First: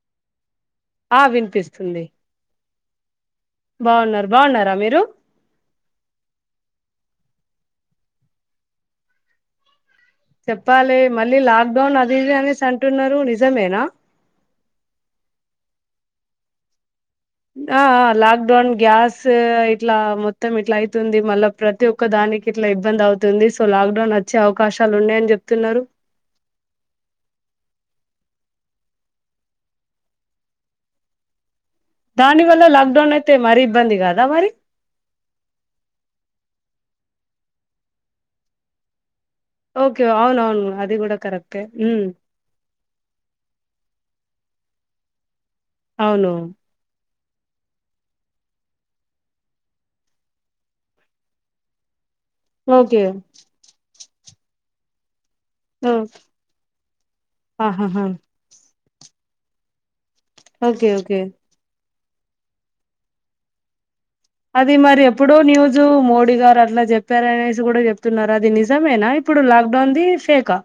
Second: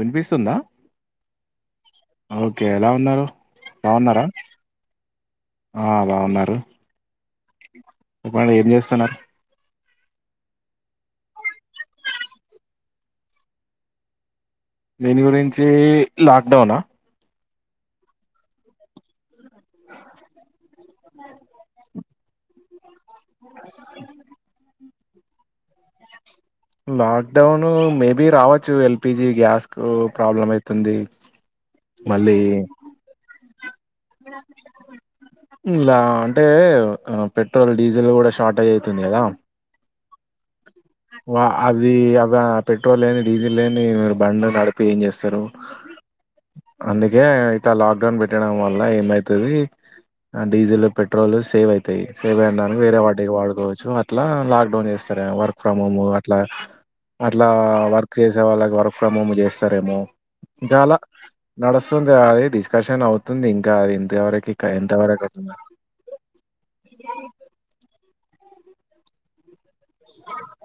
వినిపిస్తుందా ఆ వినిపిస్తుంది ఓకే ఎలా ఉన్నారు బాగున్నారా బాగున్నారు బాగున్నారా మీరు ఆ బాగున్నారు చెప్పండి ఏం చేస్తున్నారు చెప్పాలి మళ్ళీ లాక్ డౌన్ అదిది అనేసి అంటున్నారు నిజమేనా దేని గురించి లాక్ డౌన్ ఆ ఆ లాక్ డౌన్ గ్యాస్ ఇట్లా మొత్తం ఇట్లా అవుతుంది మళ్ళా ప్రతి ఒక్క దానికి ఇట్లా ఇబ్బంది అవుతుంది సో లాక్ డౌన్ వచ్చే అవకాశాలు ఉన్నాయయని చెప్తున్నారు లాక్డౌను మేబి రావచ్చు ఎల్పిజి గ్యాస్ కు ప్రాబ్లం ఐతే ఉంది దాని వల్ల లాక్ డౌన్ అయితే మరి ఇబ్బంది కాదా ఇలా అంటే పెట్రోల్ డీజిల్ కూడాషార్టేజ్ అవుతుంది కదా ఓకే అవును అవును వా అది అద పెట్రోల్ లేని డీజిల్ లేని బండ్లు న డిపి ఏం చేస్తారు అవును ఇకా ఇట్ లాక్ డౌన్ పెట్టడం వల్ల ఏమైతుది ఆ డీజిల్ పెట్రోల్ సేవ్ అయితాయి సేవ్ ఐదానికి వేరే ఓకే వాటికి వాడుకోవచ్చు అట్లా లాక్డౌన్ చేస్తారే వర్క్ వర్క్ ఫ్రమ్ ఓ హోం అట్లా అట్లా ఆహాహా వర్క్ చేసే వాళ్ళకి వర్క్ ఫ్రమ్ హోమ్ చేస్తారేమో ఓకే ఇంకాాల ఓకే నడుస్తుంది అది డిస్కషన్ అవుతుంది ఇంకా అది ఇంతవరకు అది ఎంత మరి వరకు ఎప్పుడో అవుతుంది న్యూస్ మోడీ గారు అట్లా చెప్పారనేసి కూడా చెప్ న్నారు అది నిజమేనా ఇప్పుడు లాక్డౌన్దిి ఫేకా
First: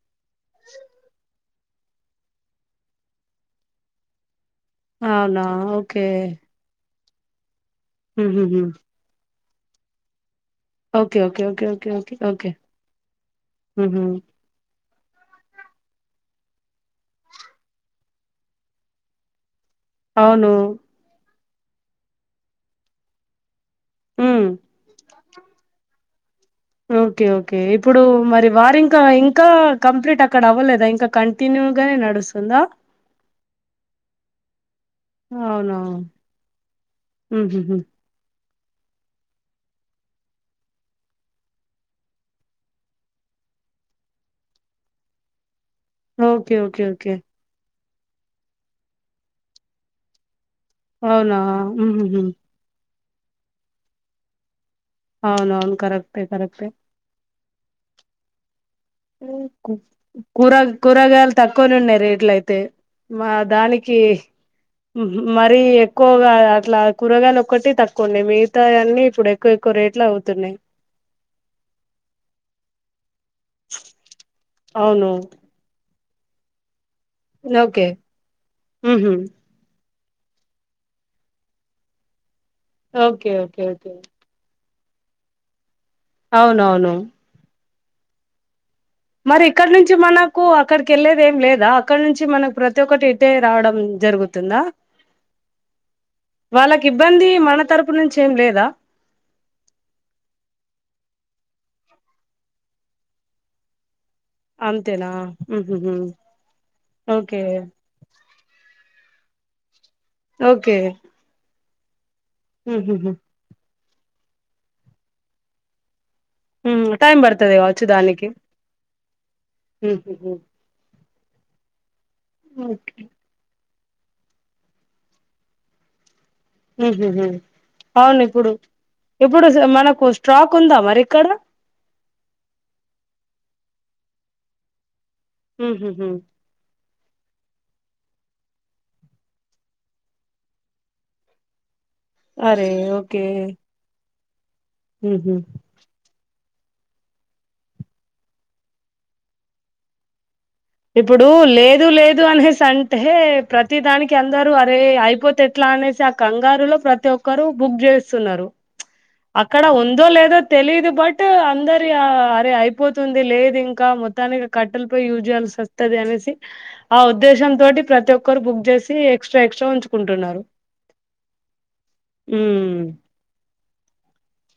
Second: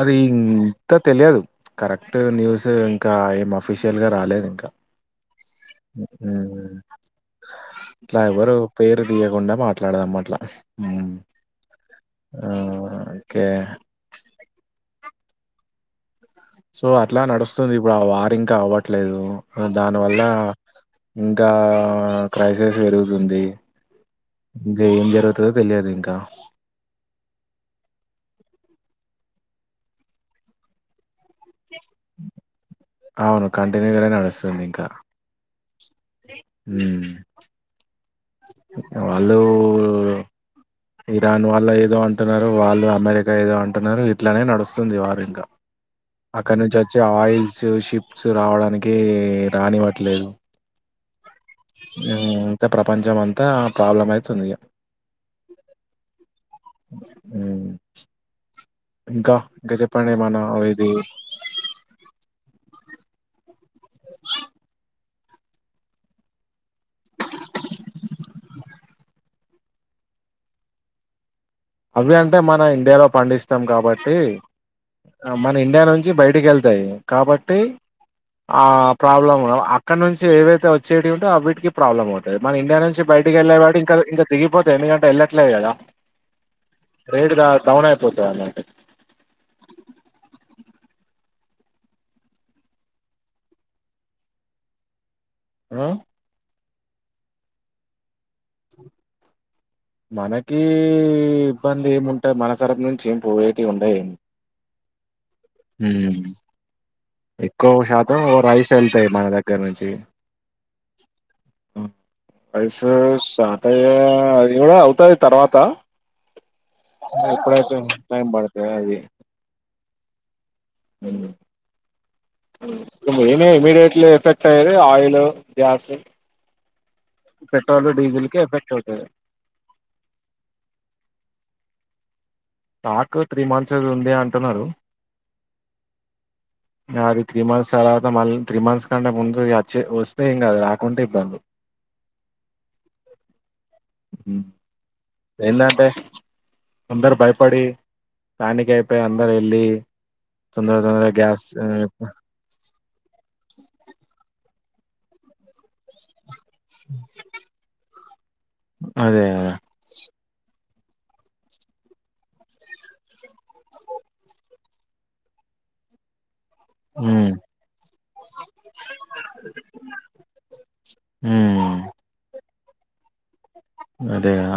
అది ఇంకా తెలియదు కరెక్ట్ న్యూస్ ఇంకా ఏం అఫీషియల్ గా రాలేదు ఇంకా అవునా ఓకే ఉమ్. ఇట్లా ఎవరు ఉహుహు పేరు తీయకుండా మాట్లాడధం అట్లా okay okay okay okay okay okay ఆ ఒకే ఉహు సో అట్లా నడుస్తుంది ఇప్పుడు ఆ వార్ ఇంకా అవ్వట్లేదు దానివల్ల అవును ఇంకా క్రైసిస్ పెరుగుతుంది ఉమ్ ఇంకా ఏం జరుగుతుందో తెలియదు ఇంకా ఓకే ఓకే ఇప్పుడు మరి వారింకా ఇంకా కంప్లీట్ అక్కడ అవ్వలేదా ఇంకా కంటిన్యూ గానే నడుస్తుందా అవును కంటిన్యూ గా నడుస్తుంది ఇంకా అవునవును హ [inaudible] వాళ్ళు ఇరాన్ వాళ్ళు ఏదో అంటున్నారు వాళ్ళు అమెరికా ఏదో అంటున్నారు ఇట్లానే నడుస్తుంది వార్ ఇంకా ఓకే అక్కడ నుంచి ఓకే వచ్చే ఓకే ఆయిల్స్ షిప్స్ రావడానికి రానివ్వట్లేదు అవునా ఉహ్ హు హ్మ్. అంతా ప్రపంచం అంతా ప్రాబ్లం అయితుంది అవును అవును కరెక్ట్ే కరెక్ట్ే హమ్ కూర ఇది కూరగాయలు తక్కువనే ఉన్నాయి రేట్ల అయితే మా దానికి కే మరి ఎక్కువగా అట్లా కూరగాయలు ఒకక్కటి తక్కువండి మిగతా అన్నీ ఇప్పుడు ఎక్కువ ఎక్కువ రేట్ ఎట్లా అవుతున్నాయి అవి అంటే మన ఇండియాలో పండిస్తాం కాబట్టి అవును మన ఇండియా నుంచి బయటికి వెళ్తాయి కాబట్టి ఓకే ఆ ఉహు ప్రాబ్లం అక్కడ నుంచి ఏవైతే వచ్చేవింటో వా వటికి ప్రాబ్లం అవుతది మన ఇండియా నుంచి ఓకే బయటకి వెళ్లే ఓకే వాటి ఓకే ఇంకా ఇంకా దిగిపోతంది ఎందుకు అంటే వెళ్ళట్లే లేదు కదా అవును అవును డవనై అయిపోతానండి అ మరి ఇక్కడ్ నుంచి మనకు అక్కడికి వెళ్ళేది ఏమ్ లేదా అక్కడ నుంచి మనకు ప్రతి ఒక్కటి ఇటే రావడమ్ జరుగుతుందా ఆ వాళ్ళకి ఇబ్బంది మన తరపు నుంచ్ మనకి ఈ ఇబ్బంది ఏమ్ ఉంటాయి మనసరం నుంచి ఏమ్ పోయేటి ఉండయి అంతేనా ఏ ఉహుహు ఓకే ఎక్కువ శాతం రైస్ వెళ్తాయి మన దగ్గర నుంచి ఓకే ఆ ఐసు ఉహుహు సాటర్డ్ అది కూడా అవుతది తర్వాత ఉమ్ టైం పడుతది ఎప్పుడైతే ఏం కావచ్చు దానికి టైమ్ పడతది అది ఉహుహు ఏమే నీళ్ళుపెట్ట ఇట్లా ఎఫెక్ట్ అయ్యది ఆయిల్ గ్యాస్ ఉహుహు పెట్రోల్ అవును డీజిల్ కి ఇప్పుడు ఎఫెక్ట్ అవుతది ఇప్పుడు మనకు స్టాక్ ఉందా మరి ఇక్కడ స్టాక్ త్రీ మంత్స్ది ఉంది అంటున్నారు ఉహుహు అది త్రీ మంత్స్ తర్వాత మళ్ళీ త్రీ మంత్స్ కంటే ముందు వచ్చి వస్తే ఏం కాదు అది రాకుంటే ఇబ్బంది అరే ఓకే ఉహు ఎందటే అందరు భయపడి ప్యానికి అయిపోయి అందరు వెళ్లి తొందర తొందరగా ఇప్పుడు గ్యాస్ లేదు లేదు అనేసి అంటే ప్రతి దానికి అందరూ అరే అయిపోతే ఎట్లా అనేసి కంగారులో ప్రతి ఒక్కరు బుక్ చేస్తున్నారు అదే కదా అక్కడ ఉందో లేదో తెలిదు బట్టు అందరి అరే అయిపోతుంది లేదు ఇంకా మొత్తానికి కట్టెల్ పోయి యూజ్యాల్స్ సస్తాది అనేసి ఆ ఉమ్ ఉద్దేశం తోటి ప్రతి ఒక్కరు బుక్ చేసి ఎక్స్ట్రా ఎక్స్ట్రాల్ ఉంచుకుంటుఉన్నారు ఉమ్ మ్ అదే గదా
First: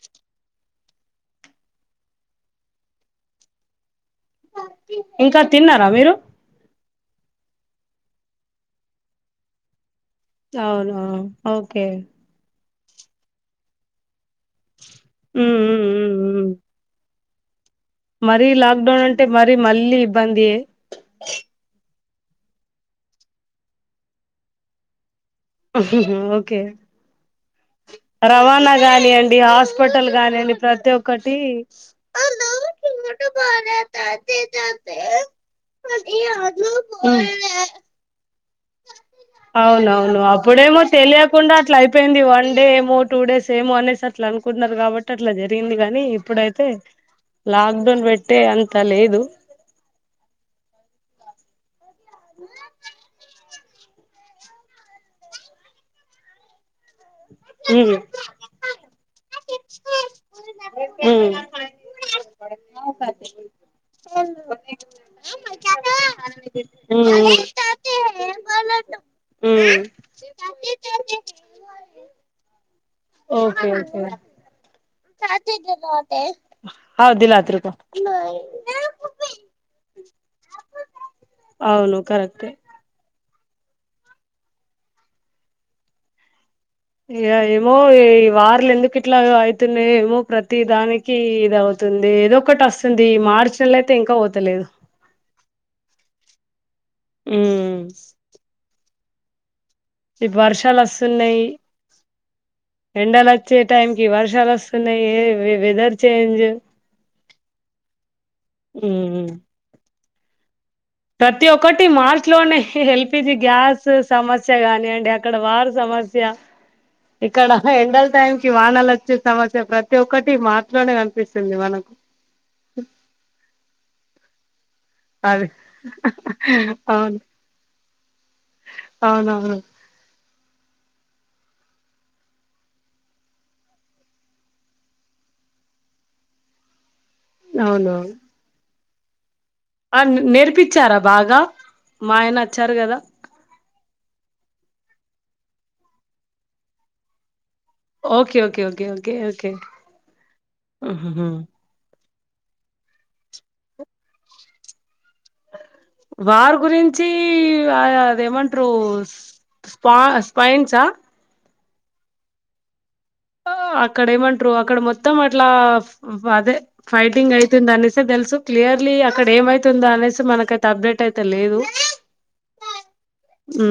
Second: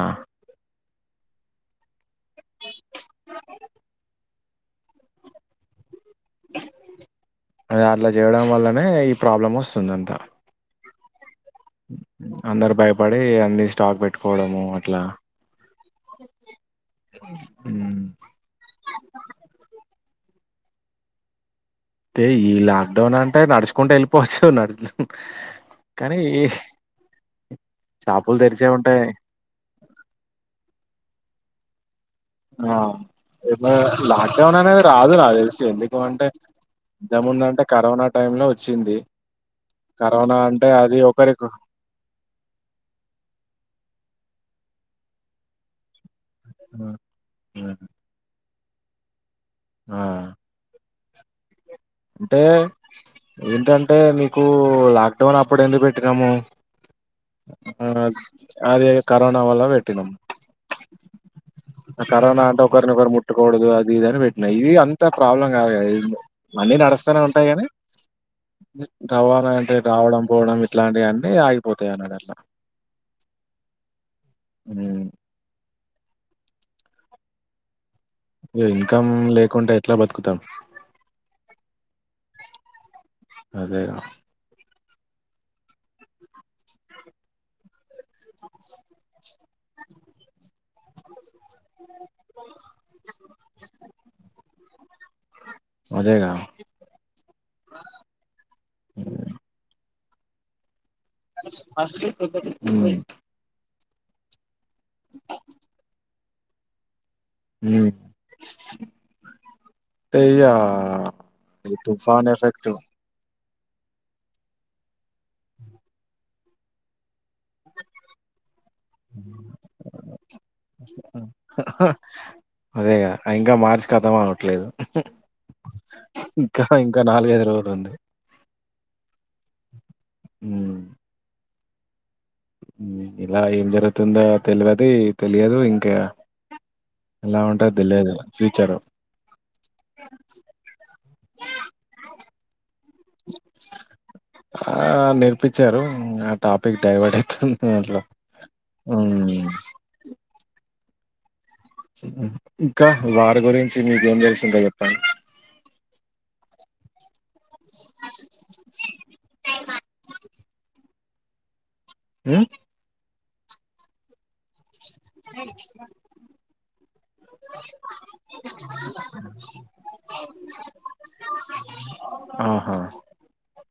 [inaudible] ఇంకా తిన్నారా మీరు అదే అట్లా చేయడం వల్లనే ఈ ప్రాబ్లం వస్తుంది అంతా ఆ ఓకే పడే ఏ అన్ని స్టాక్ పెట్టుకోవడమ్ అట్లా ఉమ్ ఉమ్ ఉమ్ ఉమ్ మరీ లాక్డౌన్ అంటే మరి మళ్ళీ ఇబ్బంది అయితే ఈ లాక్డౌన్ అంత నడుచుకుంట వెళ్ళిపోవచ్చు నడు ఉహూ ఓకే షాపులు తెరిచే రవాణా ఉంటాయి. కానియండి హాస్పిటల్ గానియుండి ప్రతి ఒక్కటి ఆ ఏమ లాక్డౌన్ అనేది రాదు నాక్ తెలిసి ఎందుకు అంటే ఉమ్. ఇంతముంద అంటే కరోనా టైమ్ లో వచ్చింది అవును అవును కరోనా అంటే అప్పుడేమో అది ఒకరికి తెలియకుండా అట్లా అయిపోయింది వన్ డే ఏమో టూ డేస్ ఏమో అనేసర్ అట్లా అనుకుంటన్నారు కాబట్టి అట్లా జరిగింది గాని ఇప్పుడు అయితే హ్మ్. హ్మ్. లాక్ డౌన్ పెట్టే అంత్ త లేదు ఆ టే ఏంటంటే ఇప్పుడు లాక్డౌన్ అప్పుడు ఎందుకు పెట్టినాము ఆ అది కరోనా వల్ల పెట్టినాము ఉ ఆ కరోనా అంటే ఒకరిని ఒకరు ముట్టకూడదు అది ఇదని పెట్టిన ఇది అంత ప్రాబ్లం కాదు అది ఏందో పని నడుస్తానే ఉంటాయి కానీ రవాణా అంటే రావడం పోవడం ఇట్లాంటి అన్నీ ఆగిపో అట్లా ఓకే ఓకే మ్మ్ [unintelligible] ఇన్కమ్ లేకుండా ఎట్లా బతుకుతాం అవును కరెక్టే అదే అదే ఇ ఏమో ఈ వార్లు ఎందుకు ఇట్లా అవుతున్నాయో ఏమో ప్రతి దానికి ఇది అవుతుంది ఏదో ఒకటి వస్తుంది మార్చల అయితే ఇంకా పోతలేదు అదేగా ఉ ఈ వర్షాలు వస్తున్నాయి మ్మ్ ఎండలు వచ్చే టైం కి వర్షాలు వస్తున్నాయి ఏ వెదర్ చేంజ్ ఉ ఉమ్, ఇదా ప్రతి ఒక్కటి మార్చ్ లోనే ఎల్పిజి గ్యాస్ సమస్య గాని అండి అక్కడ వారు సమస్య ఇక్కడ ఎండల టైం ఈ వానలు వచ్చే సమస్య ప్రతి ఒక్కటి మాటలోనే కనిపిస్తుంది మనకు అదేగా ఇంకా మార్చి కతం అవట్లేదు అది ఇంకా ఇంకా అవును నాలుగైదు రోజులు ఉంది అవునవును ఉ ఇలా ఏం జరుగుతుందో తెలియది తెలియదు ఇంకా ఎలా ఉంటాదో అవునవును తెలియదు ఫ్యూచరు ఆ నేర్పించారా బాగా మా ఆయన వచ్చారు కదా ఆ నేర్పించారు ఆ టాపిక్ డైవర్ట్ అయితుంది అట్లా ఓకే ఓకే ఓకే ఓకే మ్మ్ ఓకే ఉ ఉహు ఇంకా వారు గురించి మీకేం తెలిసుంటె చెప్పండి వారు గురించి అదేమంటారు స్పా స్పైన్స ఉ అక్కడ ఏమంటారు అక్కడ మొ మొత్తం అట్లా అదే ఫైటింగ్ అయితుంది అనేసి తెలుసు క్లియర్లీ అక్కడ ఏమైతుందా అనేసి మనకైతే అప్డేట్ అయితే లేదు ఆహా ఉ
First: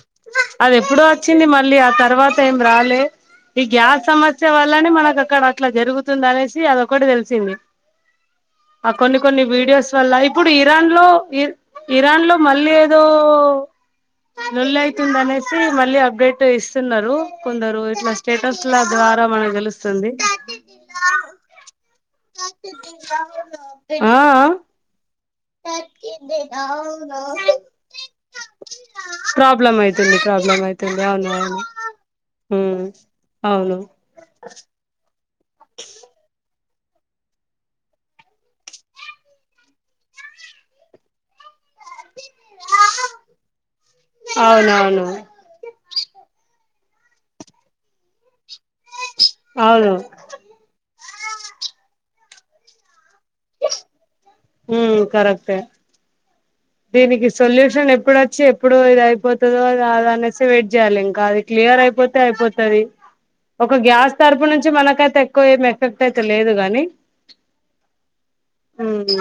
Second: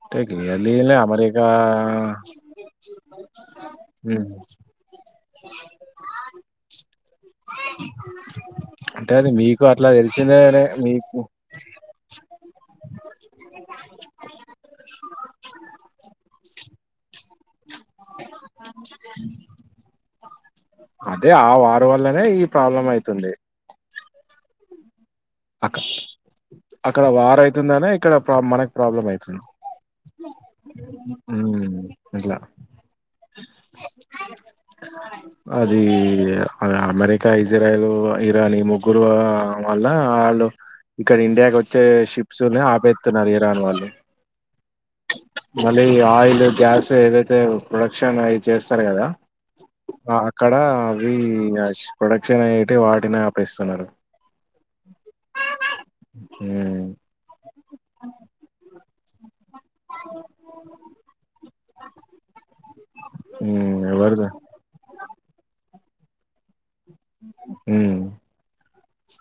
అంటే అది క్లియర్లీలే ఎప్పుడో వచ్చింది అమెరికా మళ్ళీ ఆ తర్వాత ఏం రాలే ఈ గ్యాస్ హ్మ్. సమస్య వల్లనే మనకు అక్కడ అట్లా జరుగుతుంది అనేసి అదొకటి తెలిసింది ఆ అంటే కొన్ని అది కొన్ని మీకు అట్లా వీడియోస్ వల్ల ఇప్పుడు తెలిసిందేనే ఇరాన్ లో మీకు ఇ ఇరాన్ లో మళ్ళీ ఏదో లొల్లి అయితుంది అనేసి మళ్ళీ అప్డేట్ ఇస్తున్నారు కొందరు ఇట్ల స్టేటస్ ల ద్వారా మనకు తెలుస్తుంది అదే ఆ వారు వల్లనే ఈ ప్రాబ్లం అయితుంది ఆ అక్క ఆ అక్కడ వార్ అయితుందనే ఇక్కడ ప్రా మనకు ప్రాబ్లమ్ అయితుంది. ప్రాబ్లమ్ అయితుంది ప్రాబ్లమ్ అయితుంది అవును అవును హ్మ్. ఇట్లా ఉమ్ అవును అది ఆ అమెరికా ఇజ్రాయిల్ ఇరాన్ ఈ ముగ్గురు వల్ల వాళ్ళు ఇక్కడ ఇండియాకి వచ్చే షిప్స్ ని ఆపేతున్నరు ఇరాన్ వాళ్ళు హలో ఈ ఆయిల్ గ్యాస్ ఏదైతే ప్రొడక్షన్ అయి చేస్తారు కదా అవును అక్కడ అవి ప్రొడక్షన్ అయ్యేటి వాటిన ఉమ్ కరెక్టే హ్మ్ దీనికి సొల్యూషన్ ఎప్పుడోచ్చి ఎప్పుడు ఇది అయిపో తదో కాదో అనేసి వెయిట్ చేయాలి, ఇంకా అది క్లియర్ అయిపోతే అయిపోతది. ఒక హ్మ్ గ్యాస్ ఎవరిది తరపు నుంచి మనకైతే ఎక్కువ ఏం ఎఫెక్ట్ అయితే లేదు గాని హు ఉమ్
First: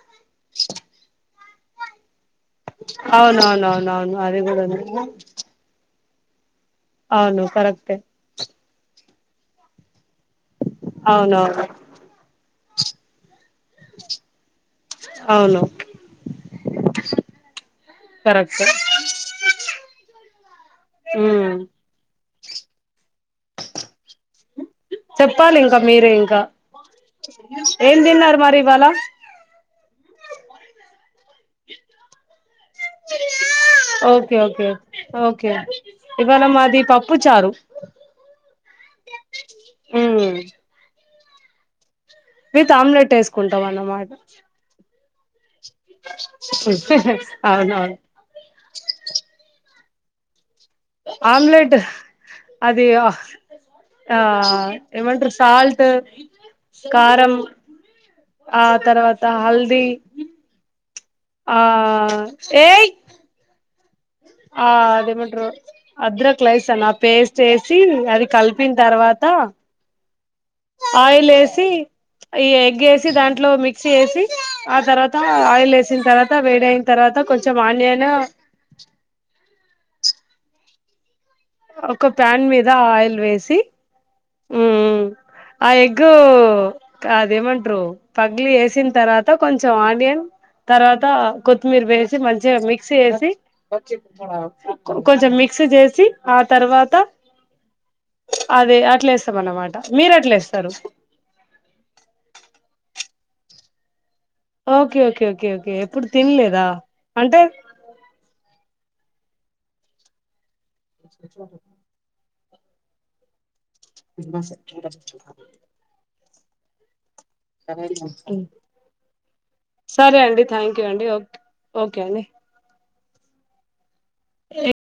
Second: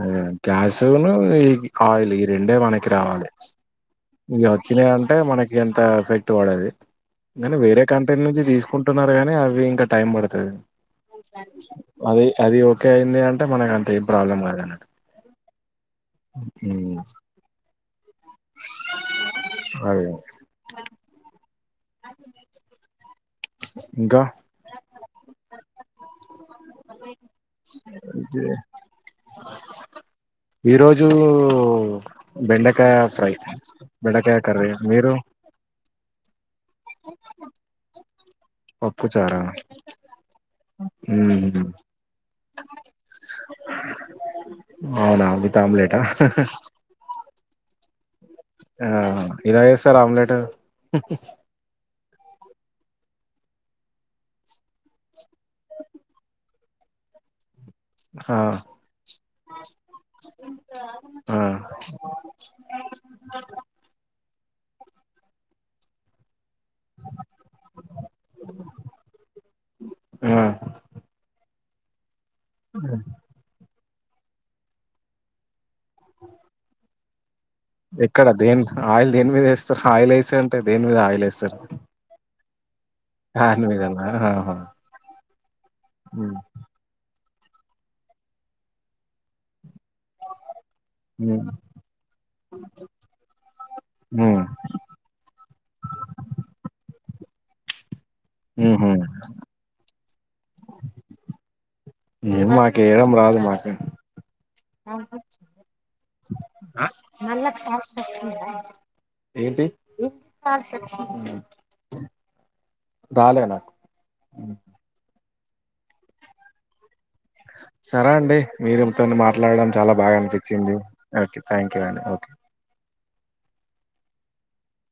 అదే గ్యాస్ ను ఈ ఆయిల్ రెండే మనకి రావాలి అవునవునవునవును అది ఇగ కూడా ఉంది వచ్చినయంటే మనకి అంత ఎఫెక్ట్ వడది అవును కానీ వేరే కరెక్టే కంట్రీ నుంచి తీసుకుంటున్నరు కాని అవి ఇంకా టైం బడు తది అవునవును అది అది ఓకే అయింది అంటే మనకు అంత ఏం ప్రాబ్లమ్ కాదనట్టు అవును ఉమ్ కరెక్టే అదే ఉమ్ ఇంకా చెప్పాలి ఇంకా మీరే ఇంకా ఏం తిన్నారు మరి ఇవాళ ఈ రోజు బెండ కాయ ఫ్రై, ఓకే బెండకాయ ఓకే కర్రీ మీరు ఓకే ఇవాళ మాది పప్పు, చారు. పప్పు, చారా ఉమ్ ఉమ్ విత్ ఆమ్లెట్ ఏసుకుంటం అన్నమాట అవునా విత్ ఆమ్లెటా అవునవును ఆ ఎలా చేస్తార్ ఆమ్లెట్ ఆమ్లెట్ అది ఆ ఆ ఏమంటరు సాల్ట్, కారం. ఆ తర్వాత హల్ది ఆ ఏయ్ ఆ అదేమంటరు అధ్రక్ క్లెయిసన్ ఆ పేస్ట్ ఏసి అది కలిపిన తర్వాత ఆ ఆయిల్ ఏసి ఈ ఎగ్ ఏసి దాంట్లో మిక్ మిక్సి చేసి ఆ తర్వాత ఆయిల్ వేసిన తర్వాత వేడయిన తర్వాత కొంచెం ఆనియన్ ఎక్కడ దేని ఆయిల్ దేని మీద ఏస్తారు, ఆయిల్ ఏసి అంటే దేని మీద ఆయిల్ ఏస్త ఒక ప్యాన్ మీద ఆయిల్ వేసి ఫ్యాన్ మీదనా ఆహా ఉమ్ ఆ ఎగ్ ఉమ్ కా ఏమంటారు పగలి ఏసిన తర్వాత కొంచెం ఆనియన్, తర్వాత కొత్తిమీర వేసి మంచిగా మిక్స్ చేసి ఉమ్ కొంచెం మిక్స్ చేసి ఆ తర్వాత అదే ఉహు అట్లేస్తమన్నమాట మీరేట్లేస్తరు. మాట్లాడు ఓకే ఓకే ఓకే ఓకే ఎప్పుడు తిన్లేదా ఆ, అంటే ఏంటి రాలే నాకు [inaudible] సరే అండి మీరుతోనీ మాట్లాడడం చాలా బాగా సరే అండి అనిపించింది, థ్యాంక్ యూ అండి ఓకే థ్యాంక్యూ అండి ఓకే.